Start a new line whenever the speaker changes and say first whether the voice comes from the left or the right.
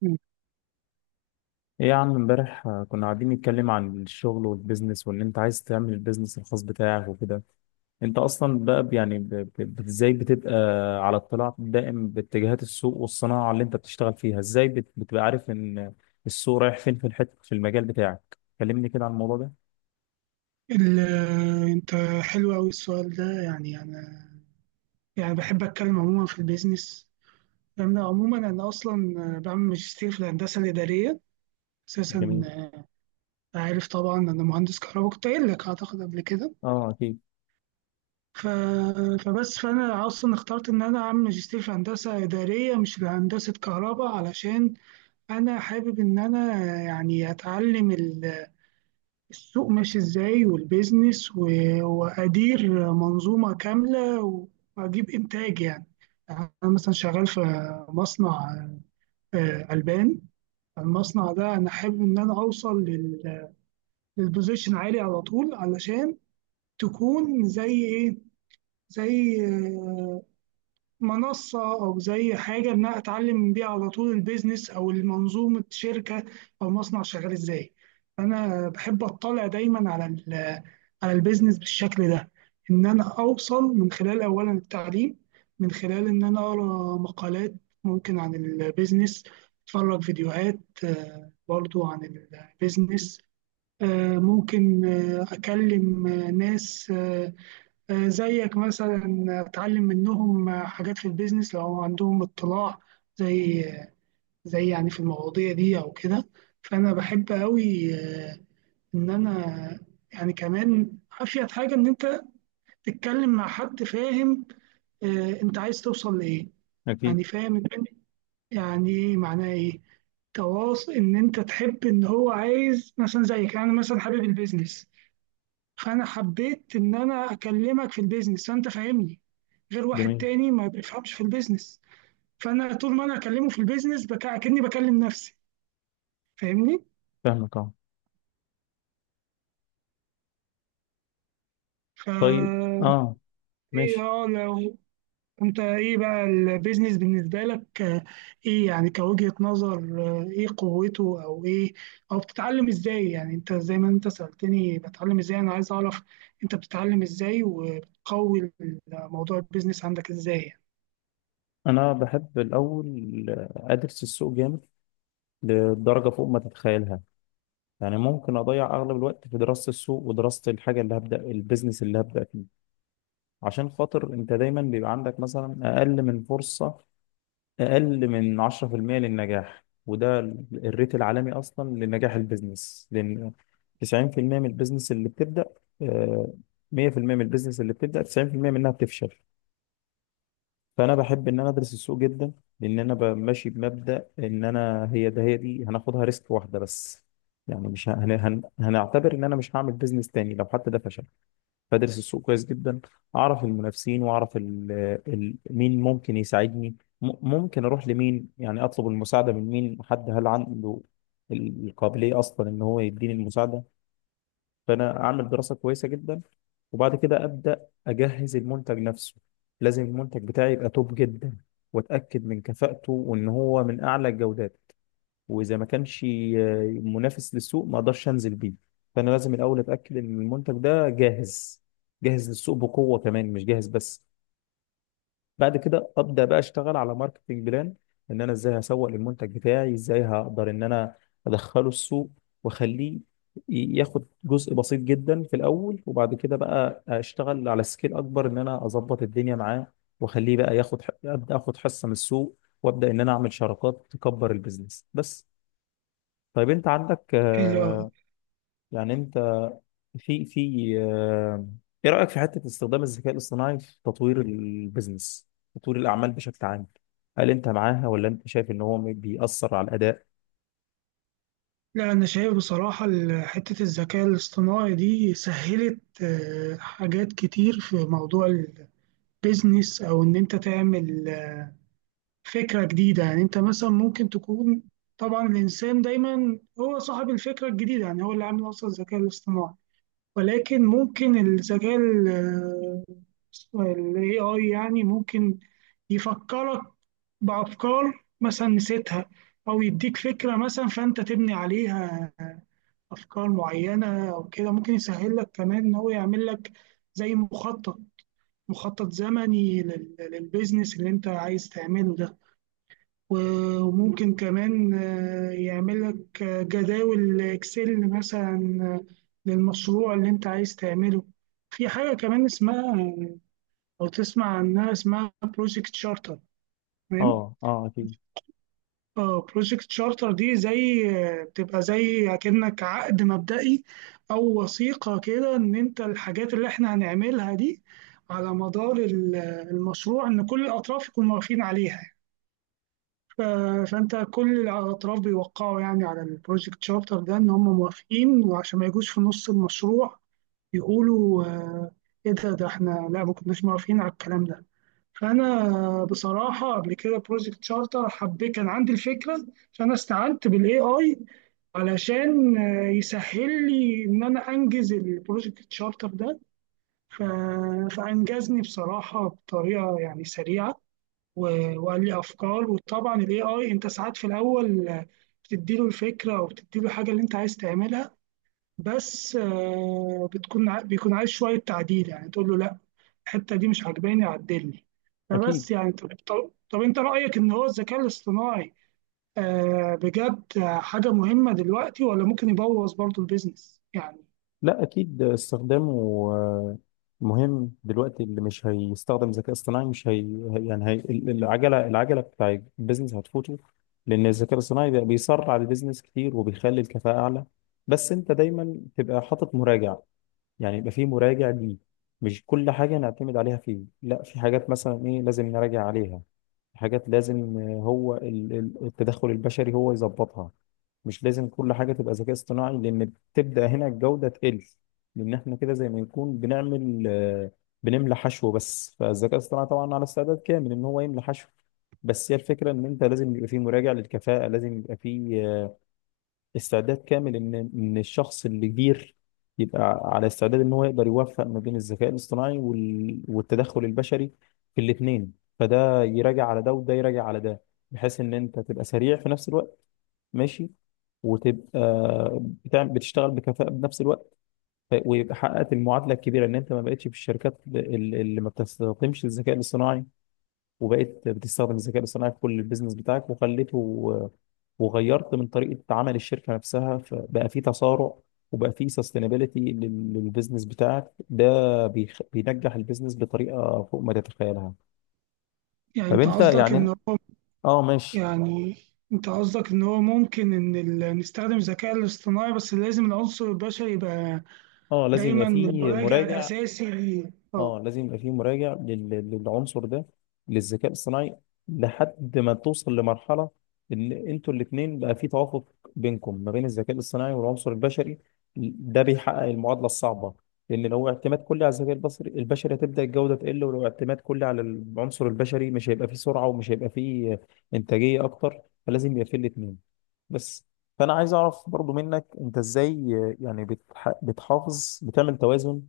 right: مم.
left: ايه يا عم امبارح كنا قاعدين نتكلم عن الشغل والبيزنس وان انت عايز تعمل البيزنس الخاص بتاعك وكده. انت اصلا بقى ازاي بتبقى على اطلاع دائم باتجاهات السوق والصناعة اللي انت بتشتغل فيها، ازاي بتبقى عارف ان السوق رايح فين في الحتة في المجال بتاعك؟ كلمني كده عن الموضوع ده.
right: ال- انت حلو قوي السؤال ده. يعني انا يعني بحب اتكلم عموما في البيزنس. انا عموما انا اصلا بعمل ماجستير في الهندسه الاداريه اساسا.
left: جميل.
right: عارف طبعا انا مهندس كهرباء، كنت قايل لك اعتقد قبل كده.
left: اه اكيد.
right: ف... فبس فانا اصلا اخترت ان انا اعمل ماجستير في هندسه اداريه مش في هندسه كهرباء، علشان انا حابب ان انا اتعلم السوق ماشي ازاي، والبيزنس و- وادير منظومه كامله واجيب انتاج. يعني انا مثلا شغال في مصنع، البان. المصنع ده انا حابب ان انا اوصل للبوزيشن عالي على طول، علشان تكون زي ايه، زي منصة، أو زي حاجة إن أنا أتعلم بيها على طول البيزنس أو المنظومة شركة أو مصنع شغال إزاي. أنا بحب أطلع دايما على على البيزنس بالشكل ده، إن أنا أوصل من خلال أولا التعليم، من خلال إن أنا أقرأ مقالات ممكن عن البيزنس، أتفرج فيديوهات برضو عن البيزنس. ممكن أكلم ناس زيك مثلا، اتعلم منهم حاجات في البيزنس لو هم عندهم اطلاع زي زي في المواضيع دي او كده. فانا بحب قوي ان انا كمان افيد حاجه، ان انت تتكلم مع حد فاهم انت عايز توصل لايه،
left: اكيد.
right: فاهم إيه معناه، ايه تواصل، ان انت تحب ان هو عايز مثلا زيك. انا مثلا حابب البيزنس، فانا حبيت ان انا اكلمك في البيزنس، فانت فاهمني، غير واحد
left: جميل.
right: تاني ما بيفهمش في البيزنس. فانا طول ما انا اكلمه في البيزنس اكني بكلم نفسي، فاهمني.
left: فاهمك اه.
right: ف
left: طيب. اه.
right: ايه،
left: ماشي.
right: اه، لو انت ايه بقى البيزنس بالنسبه لك؟ ايه كوجهة نظر؟ ايه قوته، او ايه، او بتتعلم ازاي؟ انت زي ما انت سألتني بتعلم ازاي، انا عايز اعرف انت بتتعلم ازاي وبتقوي موضوع البيزنس عندك ازاي
left: انا بحب الاول ادرس السوق جامد لدرجة فوق ما تتخيلها. يعني ممكن اضيع اغلب الوقت في دراسه السوق ودراسه الحاجه اللي هبدا البيزنس اللي هبدا فيه. عشان خاطر انت دايما بيبقى عندك مثلا اقل من فرصه، اقل من 10% للنجاح، وده الريت العالمي اصلا لنجاح البيزنس، لان 90% من البيزنس اللي بتبدا، آه، 100% من البيزنس اللي بتبدا 90% منها بتفشل. فانا بحب ان انا ادرس السوق جدا، لان انا ماشي بمبدا ان انا هي ده هي دي هناخدها ريسك واحده بس. يعني مش هنعتبر ان انا مش هعمل بيزنس تاني لو حتى ده فشل. فادرس السوق كويس جدا، اعرف المنافسين واعرف مين ممكن يساعدني، ممكن اروح لمين، يعني اطلب المساعده من مين، حد هل عنده القابليه اصلا ان هو يديني المساعده. فانا اعمل دراسه كويسه جدا، وبعد كده ابدا اجهز المنتج نفسه. لازم المنتج بتاعي يبقى توب جدا، واتاكد من كفاءته وان هو من اعلى الجودات. واذا ما كانش منافس للسوق ما اقدرش انزل بيه. فانا لازم الاول اتاكد ان المنتج ده جاهز، جاهز للسوق بقوه كمان، مش جاهز بس. بعد كده ابدا بقى اشتغل على ماركتنج بلان، ان انا ازاي هسوق للمنتج بتاعي، ازاي هقدر ان انا ادخله السوق واخليه ياخد جزء بسيط جدا في الاول، وبعد كده بقى اشتغل على سكيل اكبر ان انا اظبط الدنيا معاه، واخليه بقى ياخد ح- ابدا اخد حصه من السوق، وابدا ان انا اعمل شراكات تكبر البيزنس بس. طيب انت عندك
right: حلو أوي.
left: يعني انت في في آه، ايه رأيك في حتة استخدام الذكاء الاصطناعي في تطوير البيزنس، تطوير الأعمال بشكل عام؟ هل انت معاها ولا انت شايف ان هو بيأثر على الأداء؟
right: لا، أنا شايف بصراحة حتة الذكاء الاصطناعي دي سهلت حاجات كتير في موضوع البيزنس، أو إن أنت تعمل فكرة جديدة. أنت مثلا ممكن تكون، طبعا الإنسان دايما هو صاحب الفكرة الجديدة، هو اللي عامل أصلا الذكاء الاصطناعي، ولكن ممكن الذكاء ال- آه، ال AI ممكن يفكرك بأفكار مثلا نسيتها، أو يديك فكرة مثلا فأنت تبني عليها افكار معينه او كده. ممكن يسهل لك كمان ان هو يعمل لك زي مخطط زمني للبيزنس اللي انت عايز تعمله ده. و- وممكن كمان يعمل لك جداول اكسل مثلا للمشروع اللي انت عايز تعمله. في حاجه كمان اسمها، او تسمع عنها، اسمها بروجكت شارتر.
left: اه. اه اكيد.
right: اه، بروجكت شارتر دي زي، بتبقى زي كأنك عقد مبدئي، أو وثيقة كده، إن أنت الحاجات اللي إحنا هنعملها دي على مدار المشروع إن كل الأطراف يكونوا موافقين عليها. ف- فأنت كل الأطراف بيوقعوا على البروجكت شارتر ده إن هم موافقين، وعشان ما يجوش في نص المشروع يقولوا إيه ده، إحنا لا، ما كناش موافقين على الكلام ده. فانا بصراحه قبل كده بروجكت شارتر حبيت، كان عندي الفكره، فانا استعنت بالاي اي علشان يسهل لي ان انا انجز البروجكت شارتر ده. ف- فانجزني بصراحه بطريقه سريعه، و- وقال لي افكار. وطبعا الاي اي انت ساعات في الاول بتديله الفكره او بتديله الحاجه اللي انت عايز تعملها، بس بيكون عايز شويه تعديل، تقول له لا، الحته دي مش عجباني، عدلني.
left: اكيد.
right: فبس يعني طب انت رايك ان هو الذكاء الاصطناعي آه بجد حاجه مهمه دلوقتي، ولا ممكن يبوظ برضو البيزنس
left: لا اكيد استخدامه آه، مهم دلوقتي. اللي مش هيستخدم ذكاء اصطناعي مش هي هي- يعني العجله، العجله بتاع البيزنس هتفوته، لان الذكاء الاصطناعي بقى بيسرع البيزنس كتير وبيخلي الكفاءه اعلى. بس انت دايما تبقى حاطط مراجع، يعني يبقى في مراجع ليه. مش كل حاجة نعتمد عليها فيه، لا، في حاجات مثلا إيه لازم نراجع عليها. حاجات لازم التدخل البشري هو يظبطها. مش لازم كل حاجة تبقى ذكاء اصطناعي، لأن تبدأ هنا الجودة تقل، لأن إحنا كده زي ما نكون بنعمل، بنملى حشو بس. فالذكاء الاصطناعي طبعا على استعداد كامل إن هو يملى حشو، بس هي الفكرة إن أنت لازم يبقى فيه مراجع للكفاءة، لازم يبقى فيه استعداد كامل ان الشخص اللي كبير يبقى على استعداد ان هو يقدر يوفق ما بين الذكاء الاصطناعي والتدخل البشري في الاثنين، فده يراجع على ده وده يراجع على ده، بحيث ان انت تبقى سريع في نفس الوقت، ماشي، وتبقى بتشتغل بكفاءة بنفس الوقت. ويبقى حققت المعادلة الكبيرة ان انت ما بقتش في الشركات اللي ما بتستخدمش الذكاء الاصطناعي، وبقيت بتستخدم الذكاء الاصطناعي في كل البيزنس بتاعك وخليته، وغيرت من طريقة عمل الشركة نفسها، فبقى في تسارع وبقى في سستينابيلتي للبيزنس بتاعك، ده بينجح البيزنس بطريقة فوق ما تتخيلها.
right: يعني
left: طب
right: انت
left: انت
right: قصدك
left: يعني
right: ان هو
left: اه ماشي.
right: يعني انت قصدك ان هو ممكن ان نستخدم الذكاء الاصطناعي، بس لازم العنصر البشري يبقى
left: اه لازم يبقى
right: دايما
left: في
right: المراجع
left: مراجع.
right: الاساسي ليه، اه.
left: اه لازم يبقى في مراجع للعنصر ده، للذكاء الصناعي، لحد ما توصل لمرحلة ان انتوا الاتنين بقى في توافق بينكم ما بين الذكاء الصناعي والعنصر البشري. ده بيحقق المعادلة الصعبة، لان لو اعتماد كلي على الذكاء البصري البشري هتبدأ الجودة تقل، ولو اعتماد كلي على العنصر البشري مش هيبقى فيه سرعة ومش هيبقى فيه انتاجية اكتر، فلازم يبقى فيه الاتنين بس. فانا عايز اعرف برضو منك، انت ازاي يعني بتحافظ، بتعمل توازن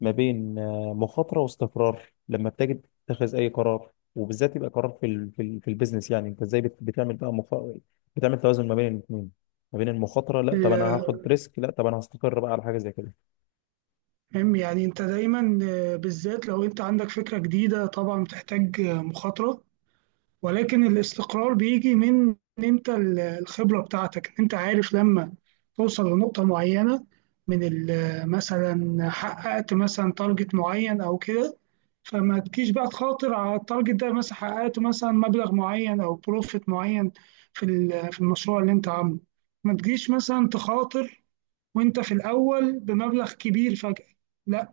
left: ما بين مخاطرة واستقرار لما بتيجي تتخذ أي قرار، وبالذات يبقى قرار في البيزنس؟ يعني أنت إزاي بتعمل بقى بتعمل توازن ما بين الاثنين، ما بين المخاطرة، لا طب أنا هاخد
right: ال-
left: ريسك، لا طب أنا هستقر بقى على حاجة زي كده.
right: المهم انت دايما بالذات لو انت عندك فكره جديده طبعا بتحتاج مخاطره، ولكن الاستقرار بيجي من إن انت الخبرة بتاعتك، ان انت عارف لما توصل لنقطة معينة، من مثلا حققت مثلا تارجت معين او كده، فما تجيش بقى تخاطر على التارجت ده. مثلا حققت مثلا مبلغ معين او بروفيت معين في في المشروع اللي انت عامله، ما تجيش مثلا تخاطر وانت في الاول بمبلغ كبير فجأة. لا.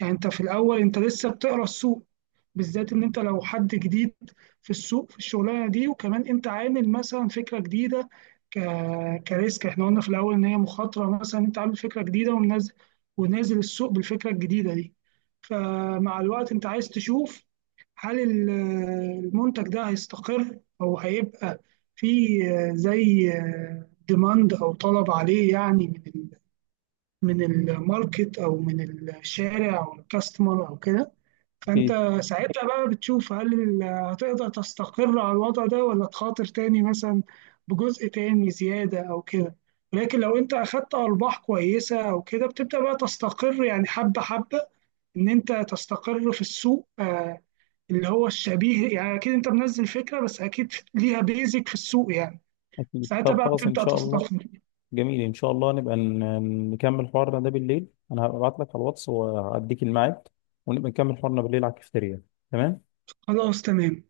right: انت في الاول انت لسه بتقرا السوق، بالذات ان انت لو حد جديد في السوق في الشغلانه دي، وكمان انت عامل مثلا فكره جديده ك... كريسك. احنا قلنا في الاول ان هي مخاطره، مثلا انت عامل فكره جديده ومنزل، ونازل السوق بالفكره الجديده دي. فمع الوقت انت عايز تشوف هل المنتج ده هيستقر او هيبقى في زي ديماند او طلب عليه، من من الماركت او من الشارع او الكاستمر او كده. فانت
left: أكيد.
right: ساعتها بقى بتشوف هل هتقدر تستقر على الوضع ده، ولا تخاطر تاني مثلا بجزء تاني زيادة او كده. لكن لو انت اخدت ارباح كويسة او كده بتبدأ بقى تستقر، حبة حبة ان انت تستقر في السوق. اللي هو الشبيه، اكيد انت منزل فكرة بس اكيد ليها بيزك في السوق
left: أكيد
right: ساعتها
left: طب
right: بقى
left: خلاص إن
right: بتبدأ
left: شاء الله.
right: تستقر.
left: جميل، إن شاء الله نبقى نكمل حوارنا ده بالليل، أنا هبعت لك على الواتس وأديك الميعاد، ونبقى نكمل حوارنا بالليل على الكافتيريا. تمام.
right: خلاص تمام.